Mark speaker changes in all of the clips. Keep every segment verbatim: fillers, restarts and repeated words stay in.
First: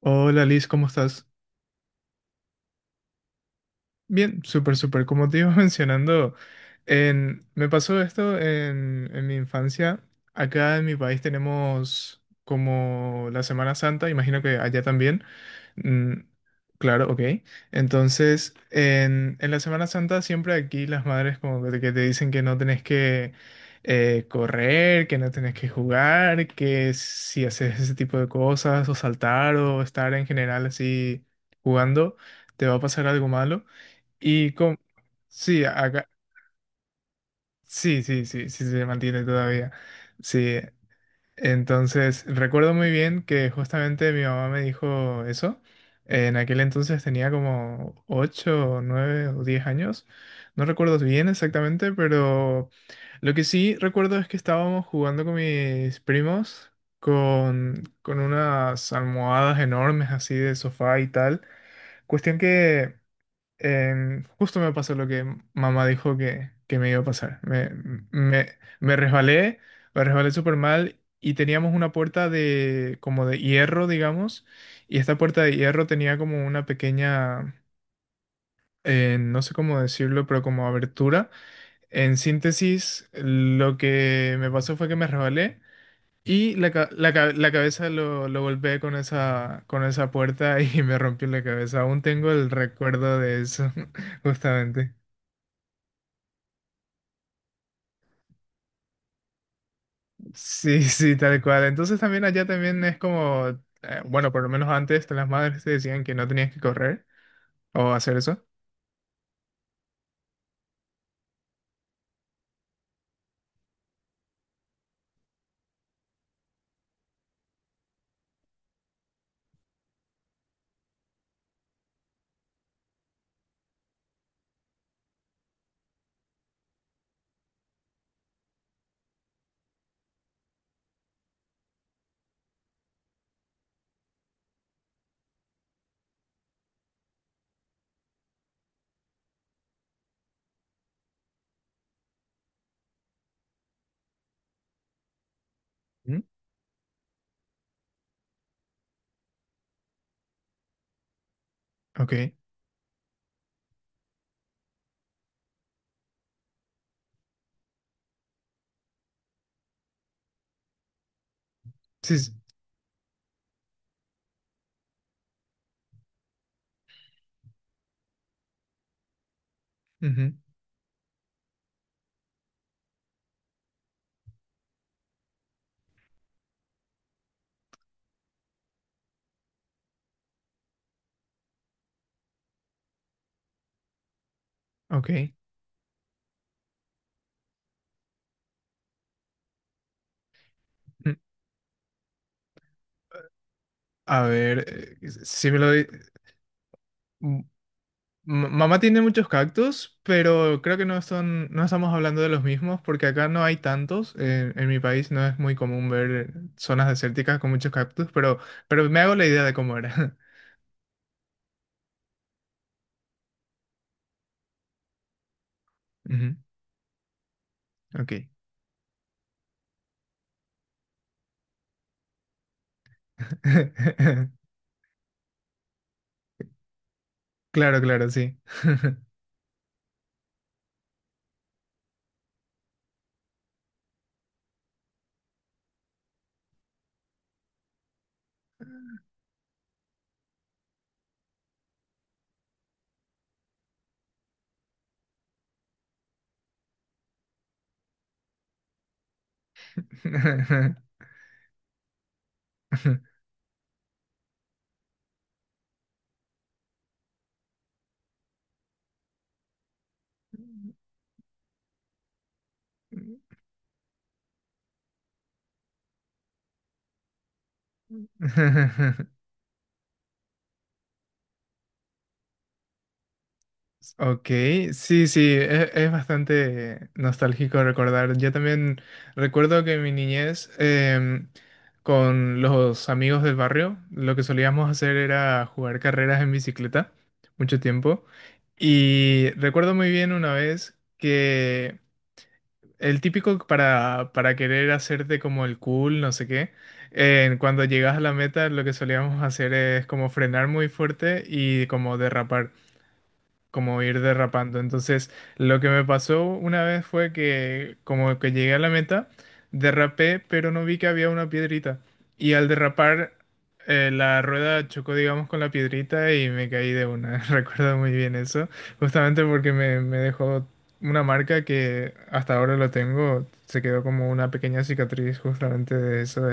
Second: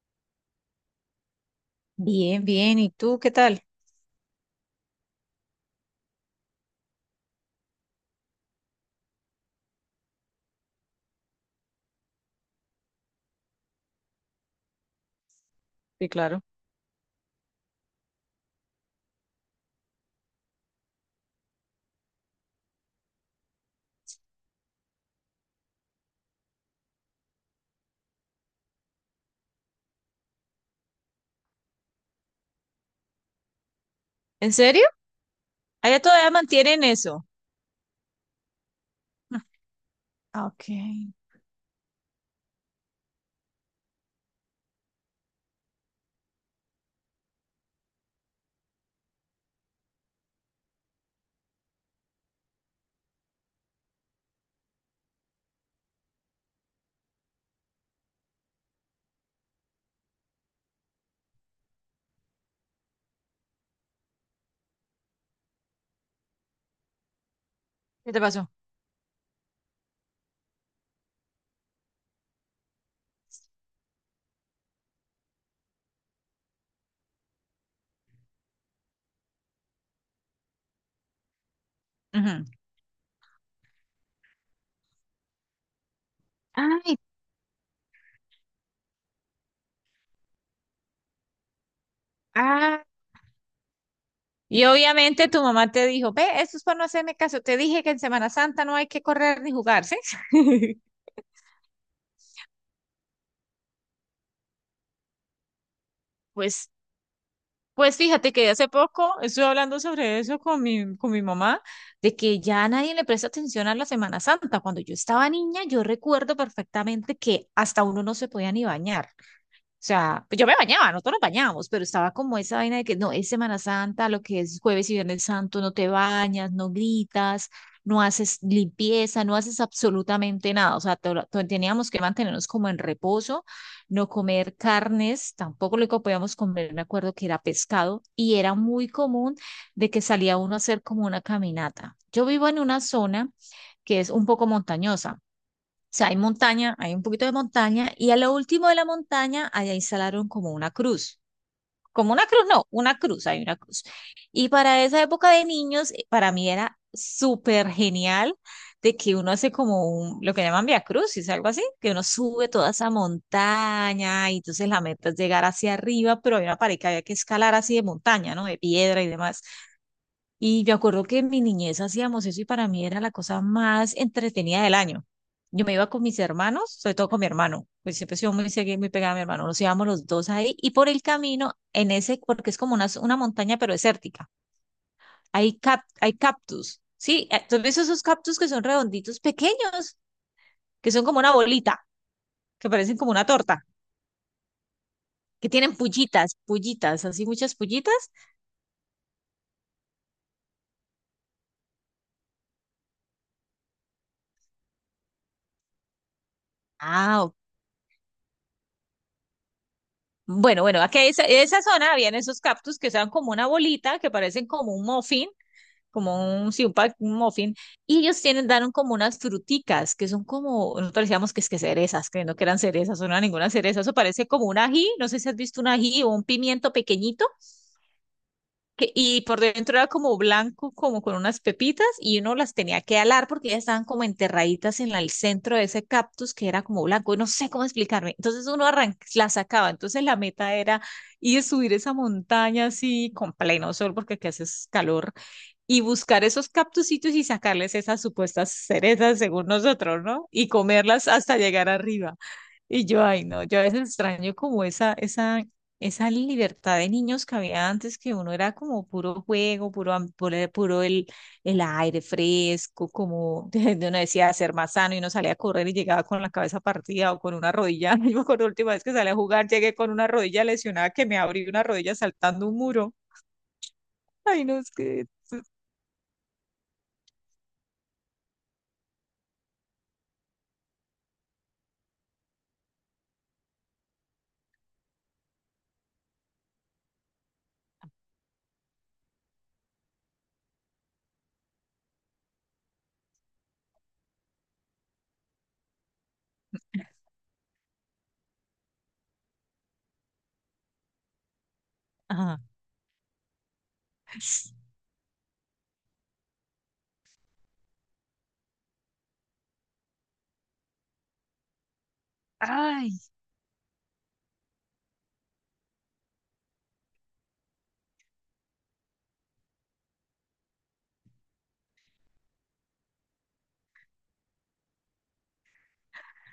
Speaker 1: Hola Liz, ¿cómo estás?
Speaker 2: Bien, bien. ¿Y tú qué tal?
Speaker 1: Bien, súper, súper. Como te iba mencionando, en- me pasó esto en, en mi infancia. Acá en mi país tenemos como la Semana Santa, imagino que allá también.
Speaker 2: Sí,
Speaker 1: Mm,
Speaker 2: claro.
Speaker 1: claro, ok. Entonces, en, en la Semana Santa siempre aquí las madres como que te, que te dicen que no tenés que eh, correr, que no tenés que jugar, que si haces ese tipo de cosas o saltar o estar en general así jugando, te va a pasar algo malo. Y
Speaker 2: ¿En
Speaker 1: con...
Speaker 2: serio?
Speaker 1: Sí,
Speaker 2: Allá
Speaker 1: acá...
Speaker 2: todavía mantienen eso.
Speaker 1: Sí, sí, sí, sí se mantiene todavía.
Speaker 2: Ah,
Speaker 1: Sí.
Speaker 2: ok.
Speaker 1: Entonces, recuerdo muy bien que justamente mi mamá me dijo eso. En aquel entonces tenía como ocho nueve o diez años. No recuerdo bien exactamente, pero lo que sí recuerdo es que estábamos jugando con mis primos con, con unas almohadas enormes así de sofá y tal. Cuestión que em, justo me pasó lo que mamá dijo que, que me iba a pasar. Me,
Speaker 2: ¿Qué te
Speaker 1: me,
Speaker 2: pasó?
Speaker 1: me resbalé, me resbalé súper mal y teníamos una puerta de como de hierro, digamos, y esta puerta de hierro tenía como una pequeña, eh, no sé cómo decirlo, pero como abertura. En
Speaker 2: Ujú.
Speaker 1: síntesis, lo que me pasó fue que me resbalé. Y la, ca-
Speaker 2: Ay,
Speaker 1: la, ca- la cabeza lo, lo golpeé con esa, con esa puerta y me rompió la cabeza. Aún tengo el
Speaker 2: ah,
Speaker 1: recuerdo de eso,
Speaker 2: y
Speaker 1: justamente.
Speaker 2: obviamente tu mamá te dijo: "Ve, esto es para no hacerme caso. Te dije que en Semana Santa no hay que correr ni jugar, ¿sí?"
Speaker 1: Sí, sí, tal cual. Entonces también allá también es como, eh, bueno, por lo menos antes las madres te decían que no tenías que
Speaker 2: Pues,
Speaker 1: correr o
Speaker 2: pues
Speaker 1: hacer
Speaker 2: fíjate
Speaker 1: eso.
Speaker 2: que hace poco estuve hablando sobre eso con mi, con mi mamá, de que ya nadie le presta atención a la Semana Santa. Cuando yo estaba niña, yo recuerdo perfectamente que hasta uno no se podía ni bañar. O sea, pues yo me bañaba, nosotros nos bañábamos, pero estaba como esa vaina de que no, es Semana Santa, lo que es jueves y viernes santo, no te bañas, no gritas, no haces limpieza, no haces absolutamente nada. O sea, to- to- teníamos que mantenernos como en reposo, no comer carnes, tampoco lo que podíamos comer, me acuerdo que era pescado, y era muy común de que salía uno a hacer como una caminata. Yo vivo en una zona que es un poco montañosa. O sea, hay
Speaker 1: ¿Mm?
Speaker 2: montaña, hay un poquito de montaña y a lo último de la montaña allá instalaron como una cruz. Como una
Speaker 1: Ok.
Speaker 2: cruz, no, una cruz, hay una cruz. Y para esa época de niños, eh, para mí era súper genial de que uno hace como un, lo que llaman vía crucis, algo así, que uno
Speaker 1: Sí, sí.
Speaker 2: sube toda esa montaña y entonces la meta es llegar hacia arriba, pero había una pared que había que escalar así de montaña, ¿no? De piedra y demás.
Speaker 1: Ujú,
Speaker 2: Y me acuerdo que en mi niñez hacíamos eso y para mí era la cosa más entretenida del año. Yo me iba con mis hermanos, sobre todo con mi hermano, pues siempre he sido muy seguida, muy pegada a mi hermano. Nos íbamos los dos ahí y por el camino, en ese, porque es como una, una montaña pero desértica,
Speaker 1: ok.
Speaker 2: hay, cap, hay cactus, ¿sí? Entonces ves esos cactus que son redonditos pequeños, que son
Speaker 1: Mm.
Speaker 2: como una bolita, que parecen como una torta,
Speaker 1: A ver, eh,
Speaker 2: que
Speaker 1: si me lo...
Speaker 2: tienen
Speaker 1: di-
Speaker 2: pullitas, pullitas, así
Speaker 1: mm,
Speaker 2: muchas pullitas.
Speaker 1: M- Mamá tiene muchos cactus, pero creo que no son, no estamos hablando de los mismos porque acá no hay tantos. Eh, en mi país no es muy común ver zonas
Speaker 2: Ah, ok.
Speaker 1: desérticas con muchos cactus, pero, pero me hago la idea de cómo era.
Speaker 2: Bueno, bueno, aquí en esa, esa zona habían esos cactus que son como una bolita, que parecen como un muffin,
Speaker 1: Ujú,
Speaker 2: como un, sí, un, pa- un muffin, y
Speaker 1: ok.
Speaker 2: ellos tienen, dan como unas fruticas, que son como, nosotros decíamos que es que cerezas, creyendo que eran cerezas, o no eran ninguna cereza, eso parece como un ají, no sé si has visto un ají o un pimiento pequeñito,
Speaker 1: Claro, claro, sí.
Speaker 2: que- y por dentro era como blanco, como con unas pepitas, y uno las tenía que alar porque ya estaban como enterraditas en la- el centro de ese cactus que era como blanco, y no sé cómo explicarme. Entonces uno arran- la sacaba, entonces la meta era ir a subir esa montaña así con pleno sol porque aquí hace calor, y buscar esos cactusitos y sacarles esas supuestas cerezas según nosotros, ¿no? Y comerlas hasta llegar arriba. Y yo, ay, no, yo a veces extraño como esa, esa, esa libertad de niños que había antes, que uno era como puro juego, puro, am- puro, puro el, el aire fresco, como uno decía ser más sano y uno salía a correr y llegaba con la cabeza partida o con una rodilla. Yo me acuerdo la última vez que salí a jugar, llegué con una rodilla lesionada que me abrí una rodilla saltando un muro.
Speaker 1: Ok,
Speaker 2: Ay, no, es
Speaker 1: sí,
Speaker 2: que...
Speaker 1: sí, e- es, bastante nostálgico recordar. Yo también recuerdo que en mi niñez, em, con los amigos del barrio, lo que solíamos hacer era jugar carreras en bicicleta, mucho tiempo. Y recuerdo muy bien una vez que el típico para, para querer hacerte como el cool, no sé qué, eh, cuando llegas a la meta, lo que solíamos hacer es como frenar muy fuerte y como
Speaker 2: Ajá.
Speaker 1: derrapar como ir derrapando. Entonces, lo que me pasó una vez fue que como que llegué a la meta, derrapé, pero no vi que había una piedrita. Y al
Speaker 2: Ay,
Speaker 1: derrapar, eh, la rueda chocó, digamos, con la piedrita y me caí de una. Recuerdo muy bien eso, justamente porque me, me dejó una marca que hasta ahora lo tengo. Se quedó como una pequeña cicatriz justamente de eso,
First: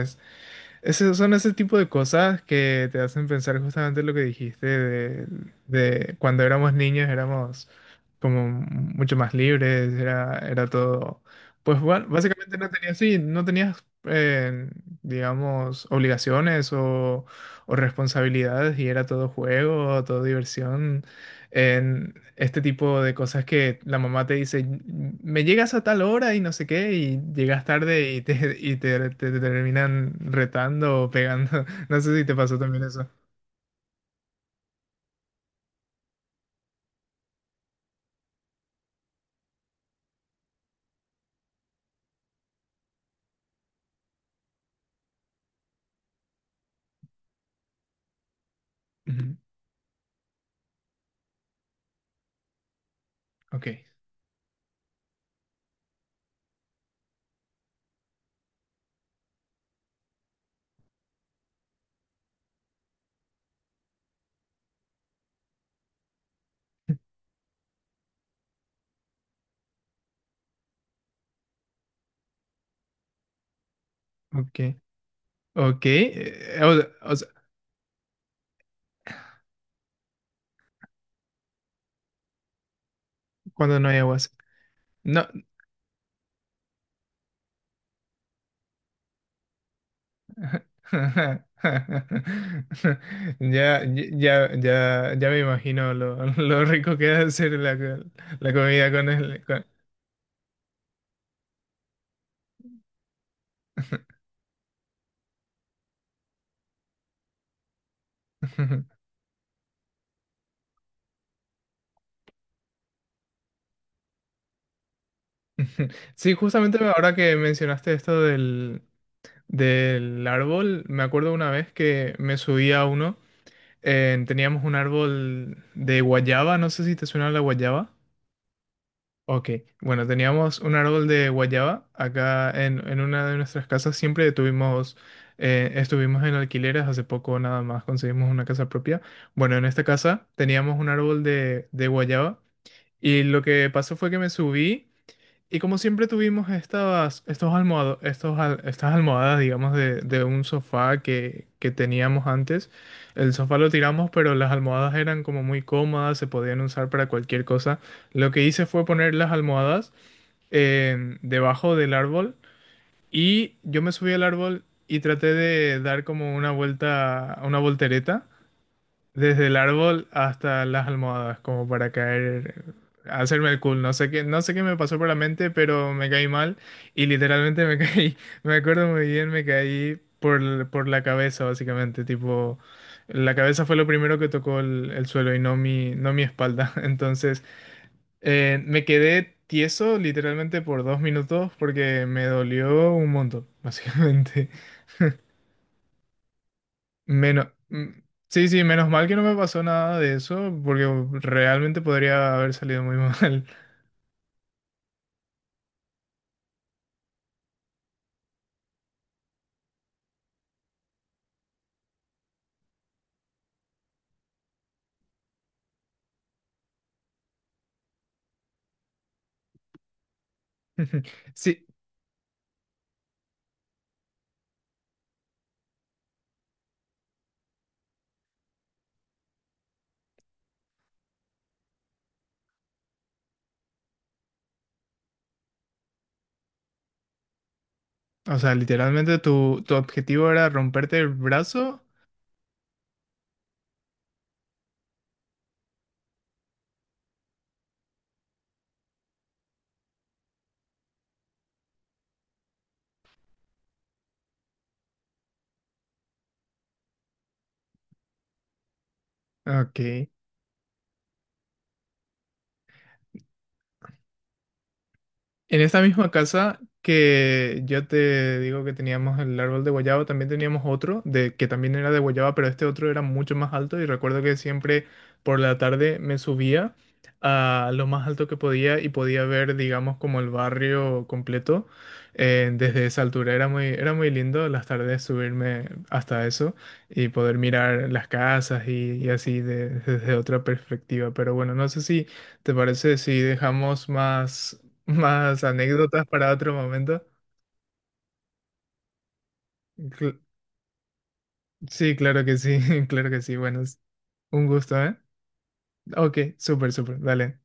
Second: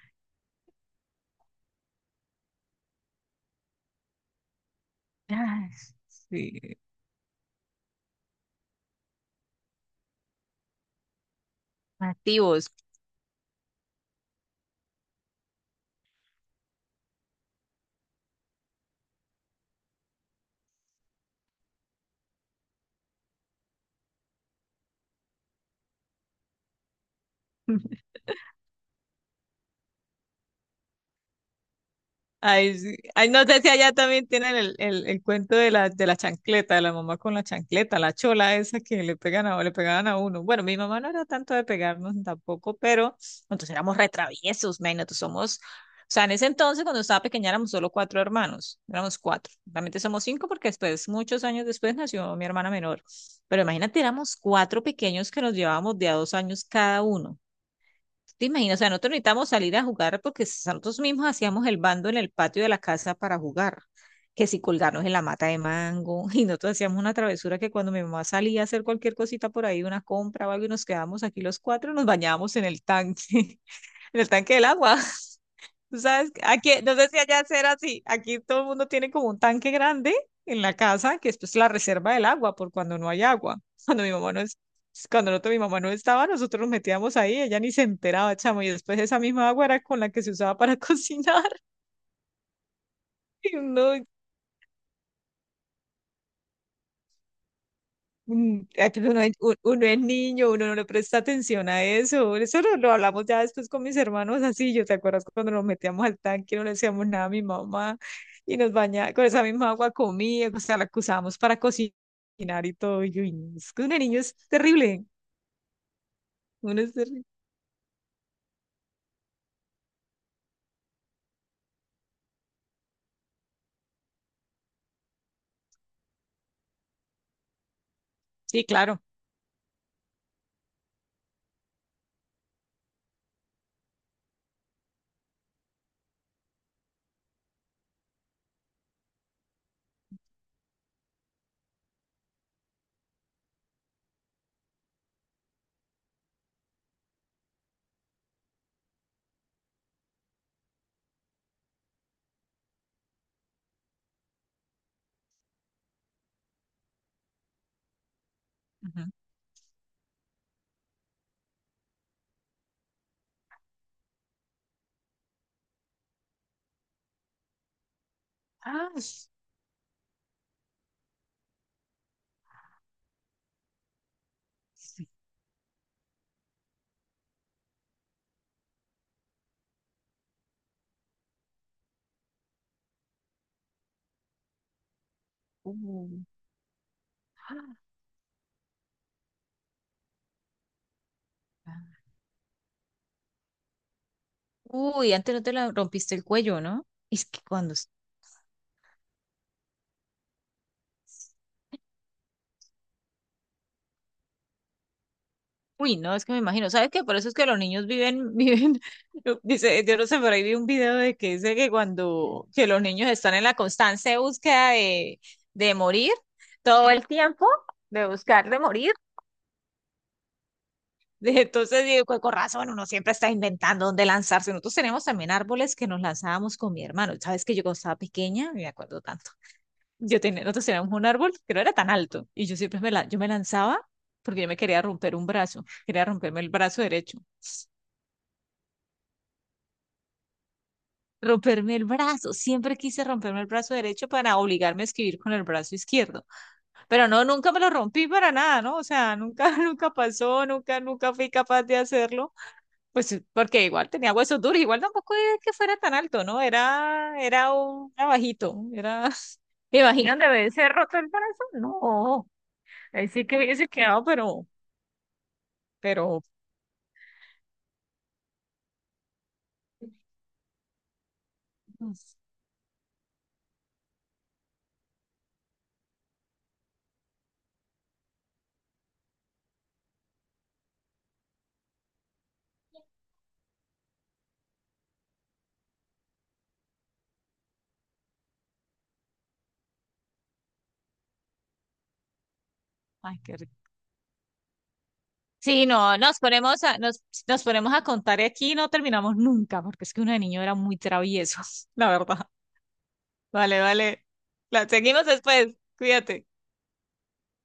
Speaker 1: ese- son ese tipo de cosas que te hacen pensar justamente lo que dijiste de,
Speaker 2: ay,
Speaker 1: de cuando
Speaker 2: sí.
Speaker 1: éramos niños éramos como mucho más libres, era, era todo. Pues bueno, básicamente no
Speaker 2: Activos.
Speaker 1: tenías, sí, no tenías, eh, digamos, obligaciones o, o responsabilidades y era todo juego, todo diversión en este tipo de cosas que la mamá te dice, me llegas a tal hora y no sé qué, y llegas tarde y te, y te, te- te terminan retando o pegando. No sé si te pasó
Speaker 2: Ay,
Speaker 1: también
Speaker 2: sí.
Speaker 1: eso.
Speaker 2: Ay, no sé si allá también tienen el, el, el cuento de la, de la chancleta, de la mamá con la chancleta, la chola esa que le pegan a, le pegaban a uno. Bueno, mi mamá no era tanto de pegarnos tampoco, pero nosotros éramos retraviesos, man, nosotros somos, o sea, en ese entonces cuando estaba pequeña éramos solo cuatro hermanos, éramos
Speaker 1: Ujú.
Speaker 2: cuatro, realmente somos cinco porque después, muchos años después nació mi hermana menor, pero
Speaker 1: Ok,
Speaker 2: imagínate, éramos cuatro pequeños que nos llevábamos de a dos años cada uno. Te imaginas, o sea, nosotros necesitamos salir a jugar porque nosotros mismos hacíamos el bando en el patio de la casa para jugar. Que si colgarnos en la mata de mango, y nosotros hacíamos una travesura que cuando mi mamá salía a hacer cualquier cosita por ahí, una compra o algo, y nos quedábamos aquí los cuatro, nos bañábamos en el tanque, en el tanque
Speaker 1: ok,
Speaker 2: del agua.
Speaker 1: ok.
Speaker 2: Tú sabes, que
Speaker 1: Eh,
Speaker 2: aquí, no sé
Speaker 1: o- o
Speaker 2: si
Speaker 1: sea,
Speaker 2: allá será así, aquí todo el mundo tiene como un tanque grande en la casa, que es pues la reserva del agua, por cuando no hay agua.
Speaker 1: cuando no hay
Speaker 2: Cuando mi
Speaker 1: aguas.
Speaker 2: mamá no es,
Speaker 1: No.
Speaker 2: cuando nosotros- mi mamá no estaba, nosotros nos metíamos ahí, ella ni se enteraba, chamo, y después esa misma agua era con la que se usaba para cocinar. Y
Speaker 1: Ya,
Speaker 2: no,
Speaker 1: ya, ya, ya me imagino lo, lo rico que debe ser la, la
Speaker 2: mm, ah,
Speaker 1: comida con
Speaker 2: pero uno, es
Speaker 1: el...
Speaker 2: u-
Speaker 1: con-
Speaker 2: uno es niño, uno no le presta atención a eso. Eso lo, lo hablamos ya después con mis hermanos así. Yo, ¿te acuerdas cuando nos metíamos al tanque, no le decíamos nada a mi mamá y nos bañaba con esa misma agua comía, o sea, la que usábamos para cocinar y todo. Y yo, "Uy, no, es que uno de niño es terrible.
Speaker 1: Sí, justamente
Speaker 2: Uno es
Speaker 1: ahora
Speaker 2: terrible."
Speaker 1: que mencionaste esto del, del árbol, me acuerdo una vez que me subí a uno, eh, teníamos un árbol de guayaba, no sé si te suena la guayaba.
Speaker 2: Sí, claro.
Speaker 1: Ok, bueno, teníamos un árbol de guayaba acá en, en una de nuestras casas, siempre tuvimos, eh, estuvimos en alquileres, hace poco nada más conseguimos una casa propia. Bueno, en esta casa teníamos un árbol de, de guayaba y lo que pasó fue que me subí. Y como siempre tuvimos estas, estos almohado- estos al- estas almohadas, digamos, de, de un sofá que, que teníamos antes, el sofá lo tiramos, pero las almohadas eran como muy cómodas, se podían usar para cualquier cosa. Lo que hice fue
Speaker 2: Ujú.
Speaker 1: poner las almohadas eh, debajo del árbol y yo me subí al árbol y traté de dar como una vuelta, una voltereta
Speaker 2: Ah,
Speaker 1: desde el árbol hasta las almohadas, como para caer, hacerme el cool. No sé qué, no sé qué me pasó por
Speaker 2: sí.
Speaker 1: la mente, pero me caí mal y literalmente me caí. Me acuerdo muy bien, me caí por, l- por la cabeza, básicamente. Tipo, la cabeza fue lo primero que tocó el, el suelo y no
Speaker 2: Uh,
Speaker 1: mi, no mi espalda. Entonces,
Speaker 2: ah,
Speaker 1: eh, me quedé tieso literalmente por dos minutos
Speaker 2: ah.
Speaker 1: porque me dolió un montón, básicamente.
Speaker 2: Uy, antes no te la rompiste el cuello, ¿no? Es que
Speaker 1: Menos,
Speaker 2: cuando...
Speaker 1: mm, sí, sí, menos mal que no me pasó nada de eso, porque realmente podría haber salido muy mal.
Speaker 2: Uy, no, es que me imagino, ¿sabes qué? Por eso es que los niños viven, viven, dice, yo no sé, por ahí vi un video de que dice que cuando, que los niños están en la constante búsqueda de, de morir, todo el tiempo, de buscar de morir,
Speaker 1: Sí,
Speaker 2: entonces digo, con con razón, uno siempre está inventando dónde lanzarse, nosotros tenemos también árboles que nos lanzábamos con mi hermano, ¿sabes que yo cuando estaba pequeña, me acuerdo tanto, yo tenía, nosotros teníamos un árbol que no era tan alto, y yo siempre me, la, yo me lanzaba porque yo me quería romper un brazo, quería romperme el brazo derecho,
Speaker 1: o sea, literalmente tu, tu objetivo era romperte el
Speaker 2: romperme
Speaker 1: brazo.
Speaker 2: el brazo. Siempre quise romperme el brazo derecho para obligarme a escribir con el brazo izquierdo. Pero no, nunca me lo rompí para nada, ¿no? O sea, nunca, nunca pasó, nunca, nunca fui capaz de hacerlo. Pues eh, porque igual tenía huesos duros, igual tampoco era que fuera tan alto, ¿no? Era, era un era bajito, era...
Speaker 1: Ok.
Speaker 2: ¿Me imaginan de haberse roto el brazo? No. Ahí sí que hubiese quedado, pero,
Speaker 1: En esta misma
Speaker 2: pero,
Speaker 1: casa que yo te digo que teníamos el árbol de guayaba, también teníamos otro de que también era de
Speaker 2: pues,
Speaker 1: guayaba, pero este otro era mucho más alto y recuerdo que siempre por la tarde me subía a lo más alto que podía y podía ver, digamos, como el barrio completo eh, desde esa altura. Era muy, era muy lindo las tardes subirme hasta eso y poder mirar las casas y, y así de- desde otra perspectiva. Pero bueno, no sé si... ¿Te parece si
Speaker 2: ay, qué...
Speaker 1: dejamos más más
Speaker 2: Sí, no,
Speaker 1: anécdotas
Speaker 2: nos
Speaker 1: para otro
Speaker 2: ponemos a, nos,
Speaker 1: momento?
Speaker 2: nos ponemos a contar aquí y no terminamos nunca, porque es que uno
Speaker 1: Cl-
Speaker 2: de niño era muy travieso, la
Speaker 1: sí, claro
Speaker 2: verdad.
Speaker 1: que sí, claro que sí. Bueno,
Speaker 2: Vale,
Speaker 1: es
Speaker 2: vale.
Speaker 1: un
Speaker 2: La
Speaker 1: gusto, ¿eh?
Speaker 2: seguimos después.
Speaker 1: Ok,
Speaker 2: Cuídate.
Speaker 1: súper, súper. Dale.